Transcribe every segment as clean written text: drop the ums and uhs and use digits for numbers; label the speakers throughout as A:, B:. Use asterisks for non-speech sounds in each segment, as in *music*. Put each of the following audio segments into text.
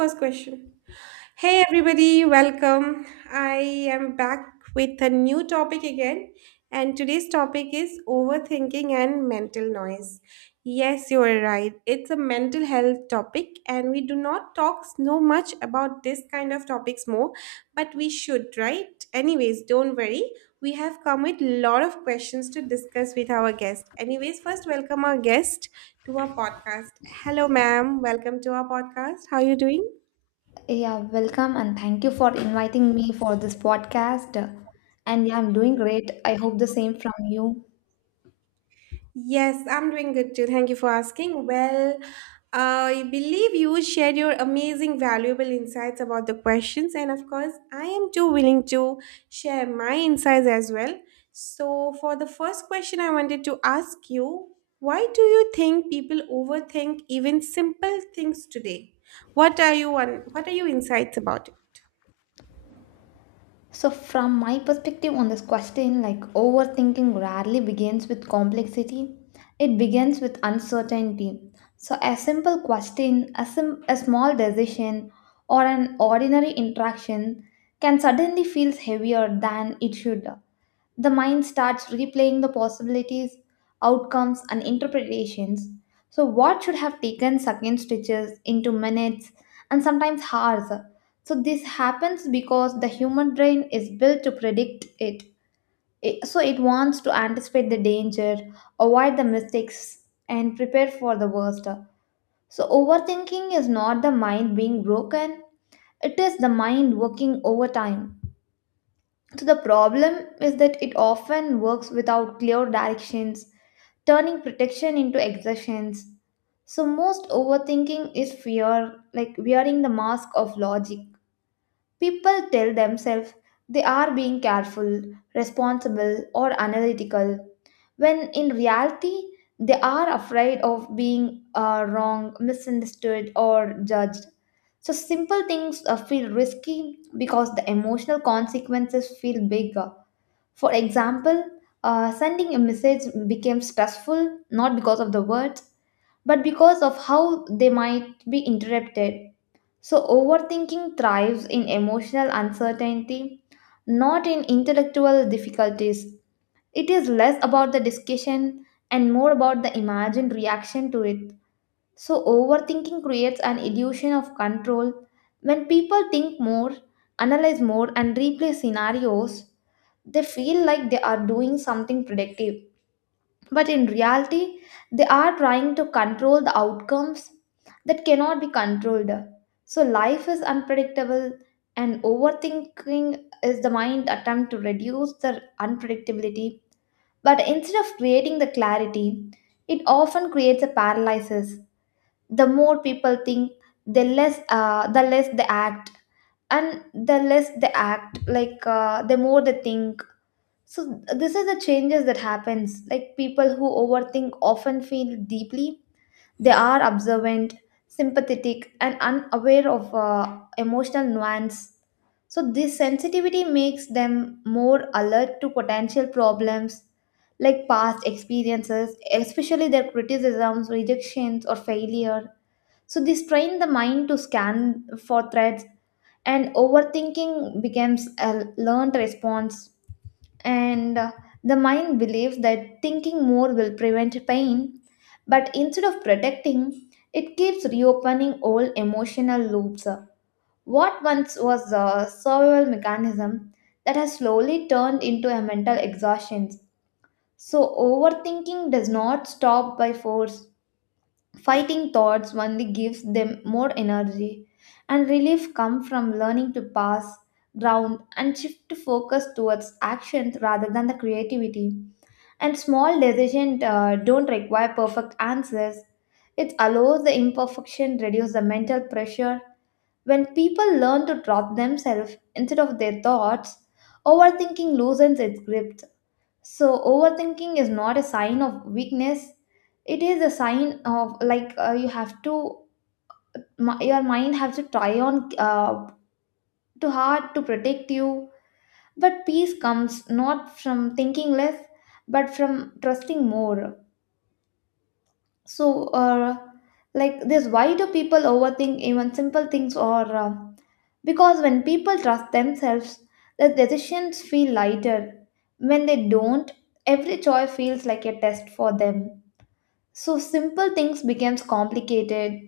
A: First question. Hey everybody, welcome. I am back with a new topic again, and today's topic is overthinking and mental noise. Yes, you are right. It's a mental health topic, and we do not talk so much about this kind of topics more, but we should, right? Anyways, don't worry. We have come with lot of questions to discuss with our guest. Anyways, first welcome our guest to our podcast. Hello, ma'am. Welcome to our podcast. How are you doing?
B: Yeah, welcome and thank you for inviting me for this podcast. And yeah, I'm doing great. I hope the same from you.
A: Yes, I'm doing good too. Thank you for asking. Well, I believe you shared your amazing, valuable insights about the questions, and of course, I am too willing to share my insights as well. So, for the first question, I wanted to ask you why do you think people overthink even simple things today? What are your insights about it?
B: So, from my perspective on this question, like overthinking rarely begins with complexity, it begins with uncertainty. So, a simple question, a small decision, or an ordinary interaction can suddenly feel heavier than it should. The mind starts replaying the possibilities, outcomes, and interpretations. So, what should have taken second stitches into minutes and sometimes hours? So, this happens because the human brain is built to predict it. So, it wants to anticipate the danger, avoid the mistakes, and prepare for the worst. So, overthinking is not the mind being broken, it is the mind working overtime. So the problem is that it often works without clear directions, turning protection into exertions. So most overthinking is fear, like wearing the mask of logic. People tell themselves they are being careful, responsible, or analytical, when in reality they are afraid of being wrong, misunderstood, or judged. So simple things feel risky because the emotional consequences feel big. For example, sending a message became stressful not because of the words, but because of how they might be interrupted. So, overthinking thrives in emotional uncertainty, not in intellectual difficulties. It is less about the discussion and more about the imagined reaction to it. So, overthinking creates an illusion of control. When people think more, analyze more, and replay scenarios, they feel like they are doing something productive. But in reality, they are trying to control the outcomes that cannot be controlled. So, life is unpredictable, and overthinking is the mind attempt to reduce the unpredictability. But instead of creating the clarity, it often creates a paralysis. The more people think, the less they act, and the less they act, like the more they think. So this is the changes that happens. Like people who overthink often feel deeply, they are observant, sympathetic, and unaware of emotional nuance. So this sensitivity makes them more alert to potential problems, like past experiences, especially their criticisms, rejections, or failure. So this trained the mind to scan for threats, and overthinking becomes a learned response. And The mind believes that thinking more will prevent pain, but instead of protecting, it keeps reopening old emotional loops. What once was a survival mechanism that has slowly turned into a mental exhaustion. So overthinking does not stop by force. Fighting thoughts only gives them more energy, and relief comes from learning to pass, ground, and shift focus towards actions rather than the creativity. And small decisions don't require perfect answers. It allows the imperfection reduce the mental pressure. When people learn to trust themselves instead of their thoughts, overthinking loosens its grip. So, overthinking is not a sign of weakness. It is a sign of, like, you have to, your mind has to try on too hard to protect you. But peace comes not from thinking less, but from trusting more. So, like this, why do people overthink even simple things? Or because when people trust themselves, the decisions feel lighter. When they don't, every choice feels like a test for them. So simple things becomes complicated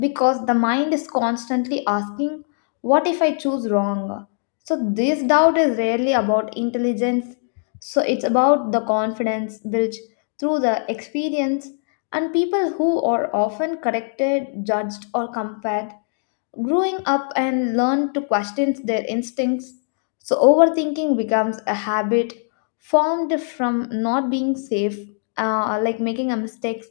B: because the mind is constantly asking, what if I choose wrong? So this doubt is rarely about intelligence. So it's about the confidence built through the experience, and people who are often corrected, judged, or compared growing up and learn to question their instincts. So, overthinking becomes a habit formed from not being safe, like making a mistake.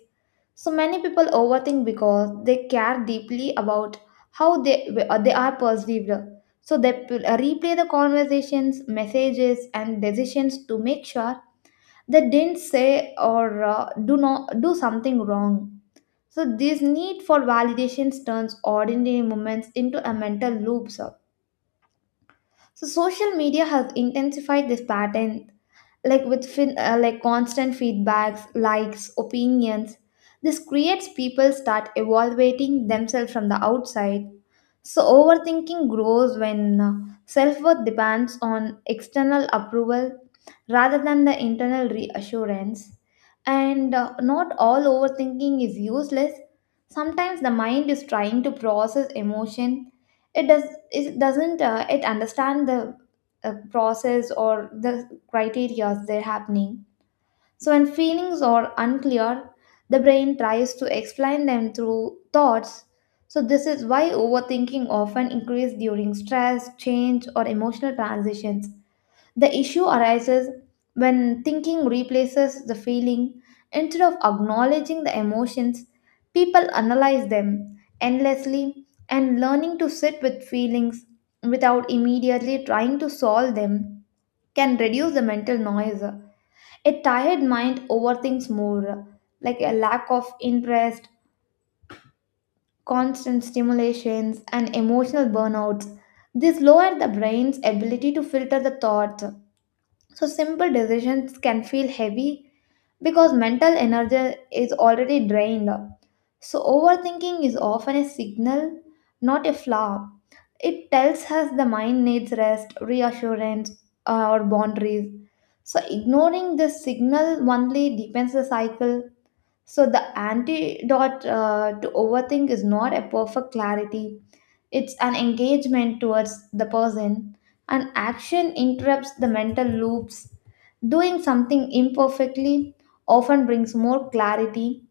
B: So, many people overthink because they care deeply about how they are perceived. So, replay the conversations, messages, and decisions to make sure they didn't say or do not do something wrong. So this need for validations turns ordinary moments into a mental loops. So social media has intensified this pattern, like with like constant feedbacks, likes, opinions. This creates people start evaluating themselves from the outside. So overthinking grows when self-worth depends on external approval rather than the internal reassurance. And Not all overthinking is useless. Sometimes the mind is trying to process emotion. It does it doesn't it understand the process or the criteria they're happening. So when feelings are unclear, the brain tries to explain them through thoughts. So this is why overthinking often increases during stress, change, or emotional transitions. The issue arises when thinking replaces the feeling. Instead of acknowledging the emotions, people analyze them endlessly, and learning to sit with feelings without immediately trying to solve them can reduce the mental noise. A tired mind overthinks more, like a lack of interest, constant stimulations, and emotional burnouts. This lower the brain's ability to filter the thoughts. So simple decisions can feel heavy because mental energy is already drained. So overthinking is often a signal, not a flaw. It tells us the mind needs rest, reassurance, or boundaries. So ignoring this signal only deepens the cycle. So the antidote to overthink is not a perfect clarity. It's an engagement towards the person, and action interrupts the mental loops. Doing something imperfectly often brings more clarity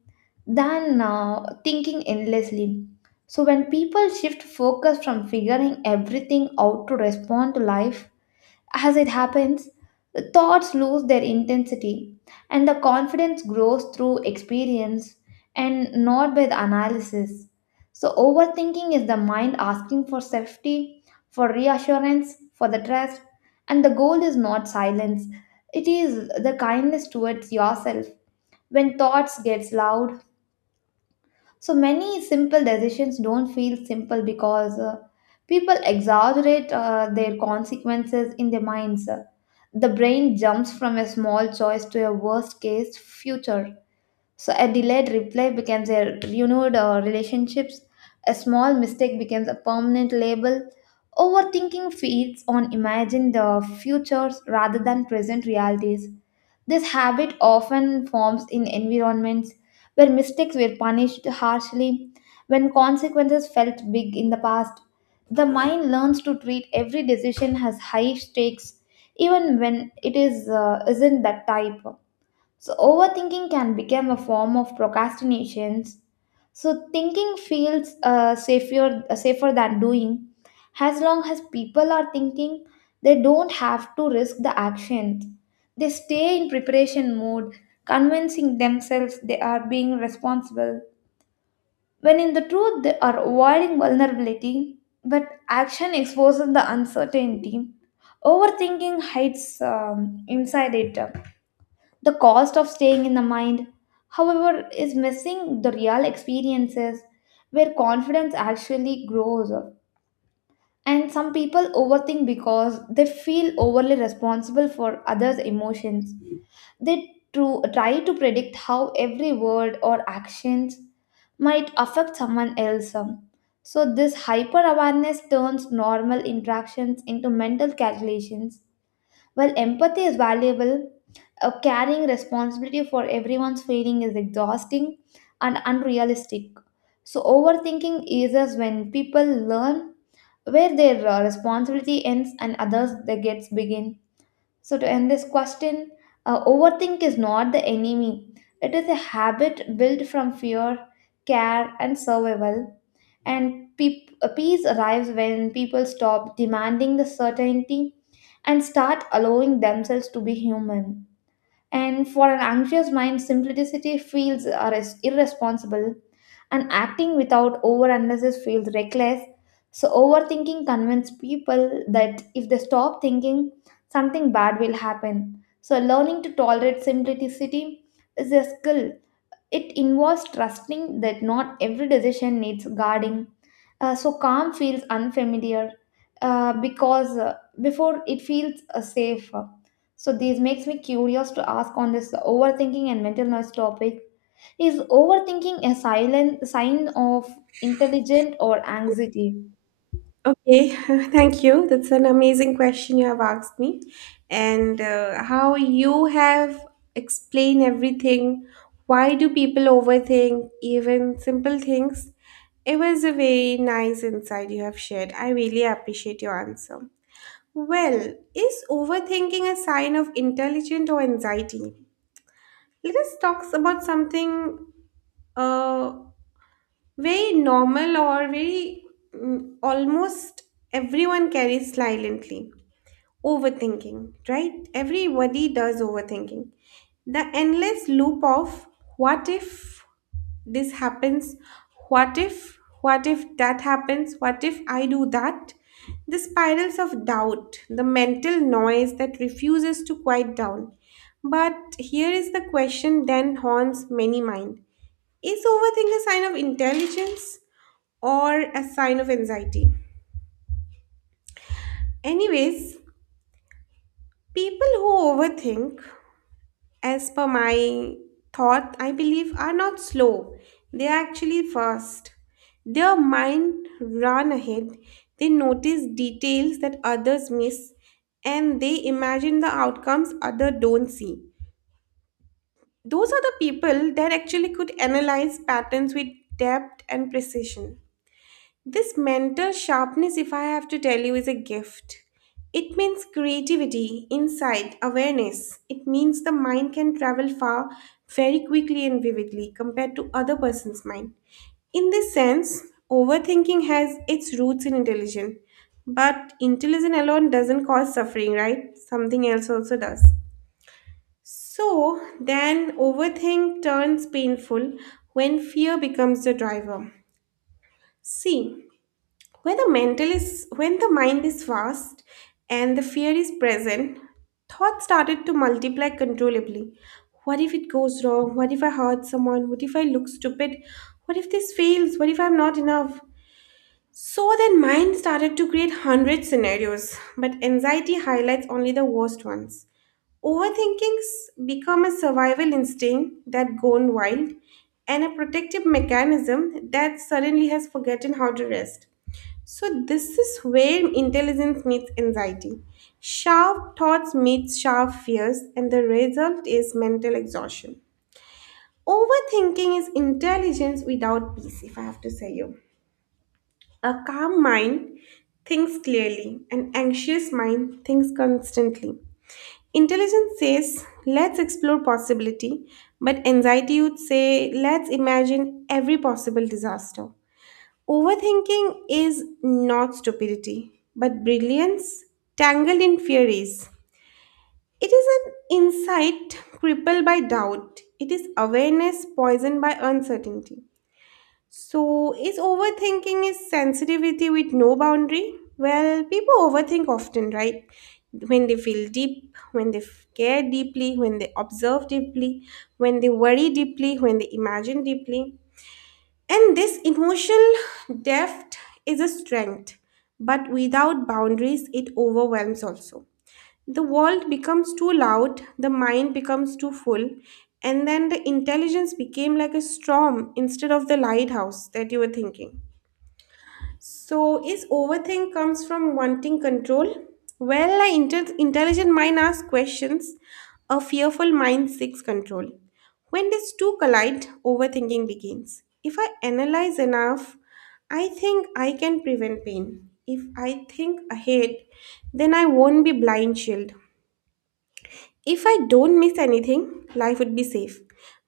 B: than thinking endlessly. So, when people shift focus from figuring everything out to respond to life, as it happens, the thoughts lose their intensity, and the confidence grows through experience and not by the analysis. So, overthinking is the mind asking for safety, for reassurance, for the trust, and the goal is not silence, it is the kindness towards yourself. When thoughts gets loud, so many simple decisions don't feel simple because people exaggerate their consequences in their minds. The brain jumps from a small choice to a worst case future. So a delayed reply becomes a renewed relationships. A small mistake becomes a permanent label. Overthinking feeds on imagined futures rather than present realities. This habit often forms in environments where mistakes were punished harshly, when consequences felt big in the past. The mind learns to treat every decision as high stakes, even when it is isn't that type. So overthinking can become a form of procrastinations. So thinking feels safer than doing. As long as people are thinking, they don't have to risk the actions. They stay in preparation mode, convincing themselves they are being responsible. When in the truth they are avoiding vulnerability, but action exposes the uncertainty. Overthinking hides inside it. The cost of staying in the mind, however, is missing the real experiences where confidence actually grows. And some people overthink because they feel overly responsible for others' emotions. They try to predict how every word or actions might affect someone else. So, this hyper awareness turns normal interactions into mental calculations. While empathy is valuable, carrying responsibility for everyone's feeling is exhausting and unrealistic. So, overthinking eases when people learn where their responsibility ends and others they gets begin. So, to end this question, overthink is not the enemy. It is a habit built from fear, care, and survival, and peace arrives when people stop demanding the certainty and start allowing themselves to be human. And for an anxious mind, simplicity irresponsible, and acting without over analysis feels reckless. So, overthinking convinces people that if they stop thinking, something bad will happen. So, learning to tolerate simplicity is a skill. It involves trusting that not every decision needs guarding. So calm feels unfamiliar because before it feels safe. So this makes me curious to ask on this overthinking and mental noise topic. Is overthinking a silent sign of intelligent or anxiety?
A: Okay, *laughs* thank you. That's an amazing question you have asked me. And how you have explained everything. Why do people overthink even simple things? It was a very nice insight you have shared. I really appreciate your answer. Well, is overthinking a sign of intelligence or anxiety? Let us talk about something Uh, very normal or very almost everyone carries silently overthinking, right? Everybody does overthinking, the endless loop of what if this happens, what if that happens, what if I do that, the spirals of doubt, the mental noise that refuses to quiet down. But here is the question then haunts many mind: is overthink a sign of intelligence or a sign of anxiety? Anyways, people who overthink, as per my thought, I believe, are not slow. They are actually fast. Their mind run ahead. They notice details that others miss, and they imagine the outcomes others don't see. Those are the people that actually could analyze patterns with depth and precision. This mental sharpness, if I have to tell you, is a gift. It means creativity, insight, awareness. It means the mind can travel far very quickly and vividly compared to other person's mind. In this sense, overthinking has its roots in intelligence. But intelligence alone doesn't cause suffering, right? Something else also does. So then overthink turns painful when fear becomes the driver. See, when the mind is fast and the fear is present, thoughts started to multiply controllably. What if it goes wrong? What if I hurt someone? What if I look stupid? What if this fails? What if I'm not enough? So then mind started to create hundred scenarios, but anxiety highlights only the worst ones. Overthinkings become a survival instinct that gone wild, and a protective mechanism that suddenly has forgotten how to rest. So this is where intelligence meets anxiety. Sharp thoughts meet sharp fears, and the result is mental exhaustion. Overthinking is intelligence without peace, if I have to say you. A calm mind thinks clearly, an anxious mind thinks constantly. Intelligence says, let's explore possibility, but anxiety would say, let's imagine every possible disaster. Overthinking is not stupidity, but brilliance tangled in theories. It is an insight crippled by doubt. It is awareness poisoned by uncertainty. So, is overthinking is sensitivity with no boundary? Well, people overthink often, right? When they feel deep, care deeply, when they observe deeply, when they worry deeply, when they imagine deeply. And this emotional depth is a strength, but without boundaries, it overwhelms also. The world becomes too loud, the mind becomes too full, and then the intelligence became like a storm instead of the lighthouse that you were thinking. So, is overthink comes from wanting control? Well, intelligent mind asks questions. A fearful mind seeks control. When these two collide, overthinking begins. If I analyze enough, I think I can prevent pain. If I think ahead, then I won't be blind shielded. If I don't miss anything, life would be safe.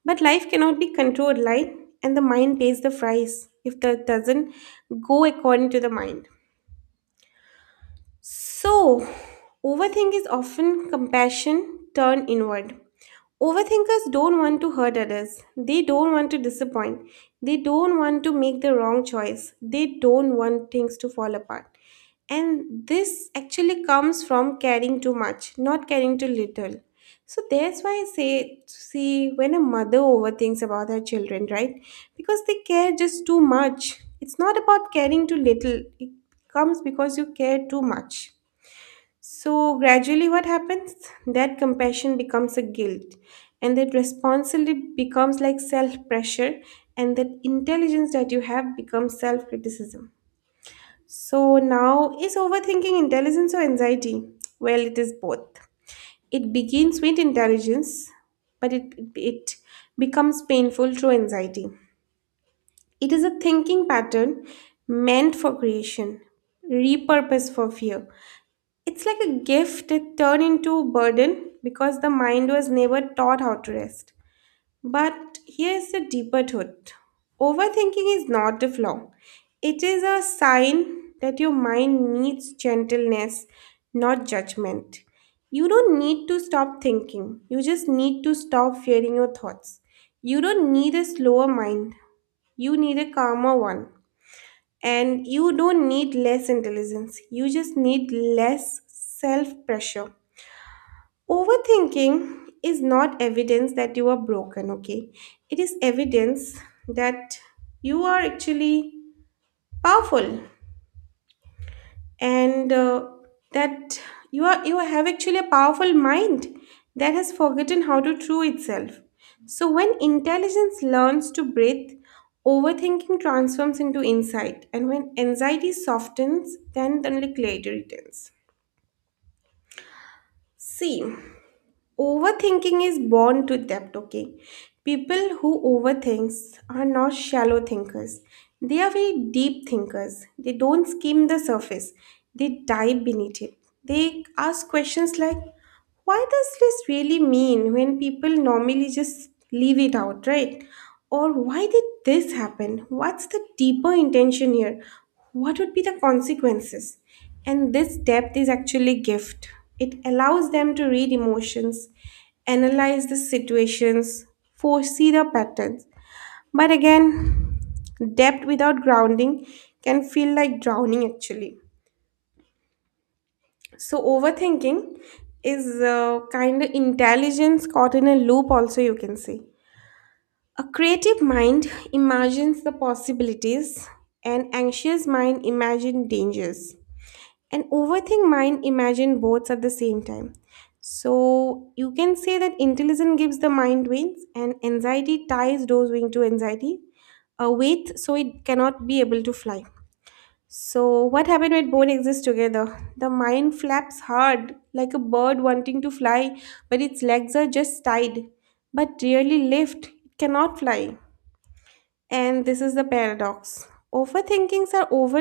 A: But life cannot be controlled, right? And the mind pays the price if that doesn't go according to the mind. So, overthink is often compassion turned inward. Overthinkers don't want to hurt others. They don't want to disappoint. They don't want to make the wrong choice. They don't want things to fall apart. And this actually comes from caring too much, not caring too little. So that's why I say, see, when a mother overthinks about her children, right? Because they care just too much. It's not about caring too little, it comes because you care too much. So, gradually, what happens? That compassion becomes a guilt, and that responsibility becomes like self pressure, and that intelligence that you have becomes self criticism. So, now is overthinking intelligence or anxiety? Well, it is both. It begins with intelligence, but it becomes painful through anxiety. It is a thinking pattern meant for creation, repurposed for fear. It's like a gift that turned into burden because the mind was never taught how to rest. But here's the deeper truth. Overthinking is not a flaw. It is a sign that your mind needs gentleness, not judgment. You don't need to stop thinking. You just need to stop fearing your thoughts. You don't need a slower mind. You need a calmer one. And you don't need less intelligence, you just need less self pressure. Overthinking is not evidence that you are broken, okay? It is evidence that you are actually powerful, and that you have actually a powerful mind that has forgotten how to true itself. So when intelligence learns to breathe, overthinking transforms into insight, and when anxiety softens, then only clarity returns. See, overthinking is born to depth, okay? People who overthinks are not shallow thinkers. They are very deep thinkers. They don't skim the surface. They dive beneath it. They ask questions like, why does this really mean when people normally just leave it out, right? Or why did this happen? What's the deeper intention here? What would be the consequences? And this depth is actually a gift. It allows them to read emotions, analyze the situations, foresee the patterns. But again, depth without grounding can feel like drowning actually. So overthinking is a kind of intelligence caught in a loop, also you can say. A creative mind imagines the possibilities, an anxious mind imagines dangers, an overthink mind imagine both at the same time. So you can say that intelligence gives the mind wings, and anxiety ties those wings to anxiety, a weight, so it cannot be able to fly. So what happened when both exist together? The mind flaps hard like a bird wanting to fly, but its legs are just tied, but rarely lift it, cannot fly. And this is the paradox. Overthinkings are over,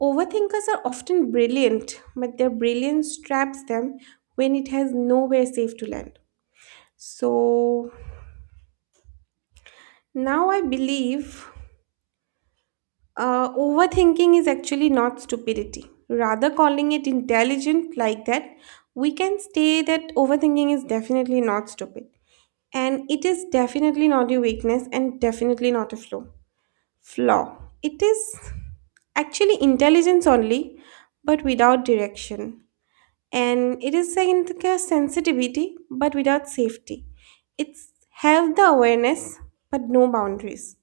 A: overthinkers are often brilliant, but their brilliance traps them when it has nowhere safe to land. So now I believe overthinking is actually not stupidity. Rather, calling it intelligent like that, we can say that overthinking is definitely not stupid. And it is definitely not a weakness and definitely not a flaw. Flaw. It is actually intelligence only, but without direction. And it is like a sensitivity, but without safety. It's have the awareness, but no boundaries.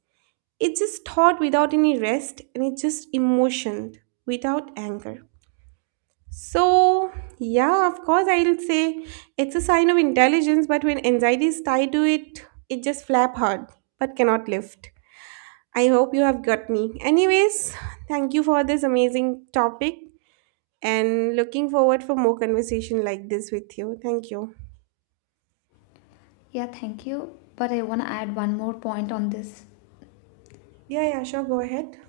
A: It's just thought without any rest, and it's just emotion without anger. So, yeah, of course, I'll say it's a sign of intelligence, but when anxiety is tied to it, it just flap hard but cannot lift. I hope you have got me. Anyways, thank you for this amazing topic and looking forward for more conversation like this with you. Thank you.
B: Yeah, thank you. But I want to add one more point on this.
A: Yeah, yeah, sure, go ahead.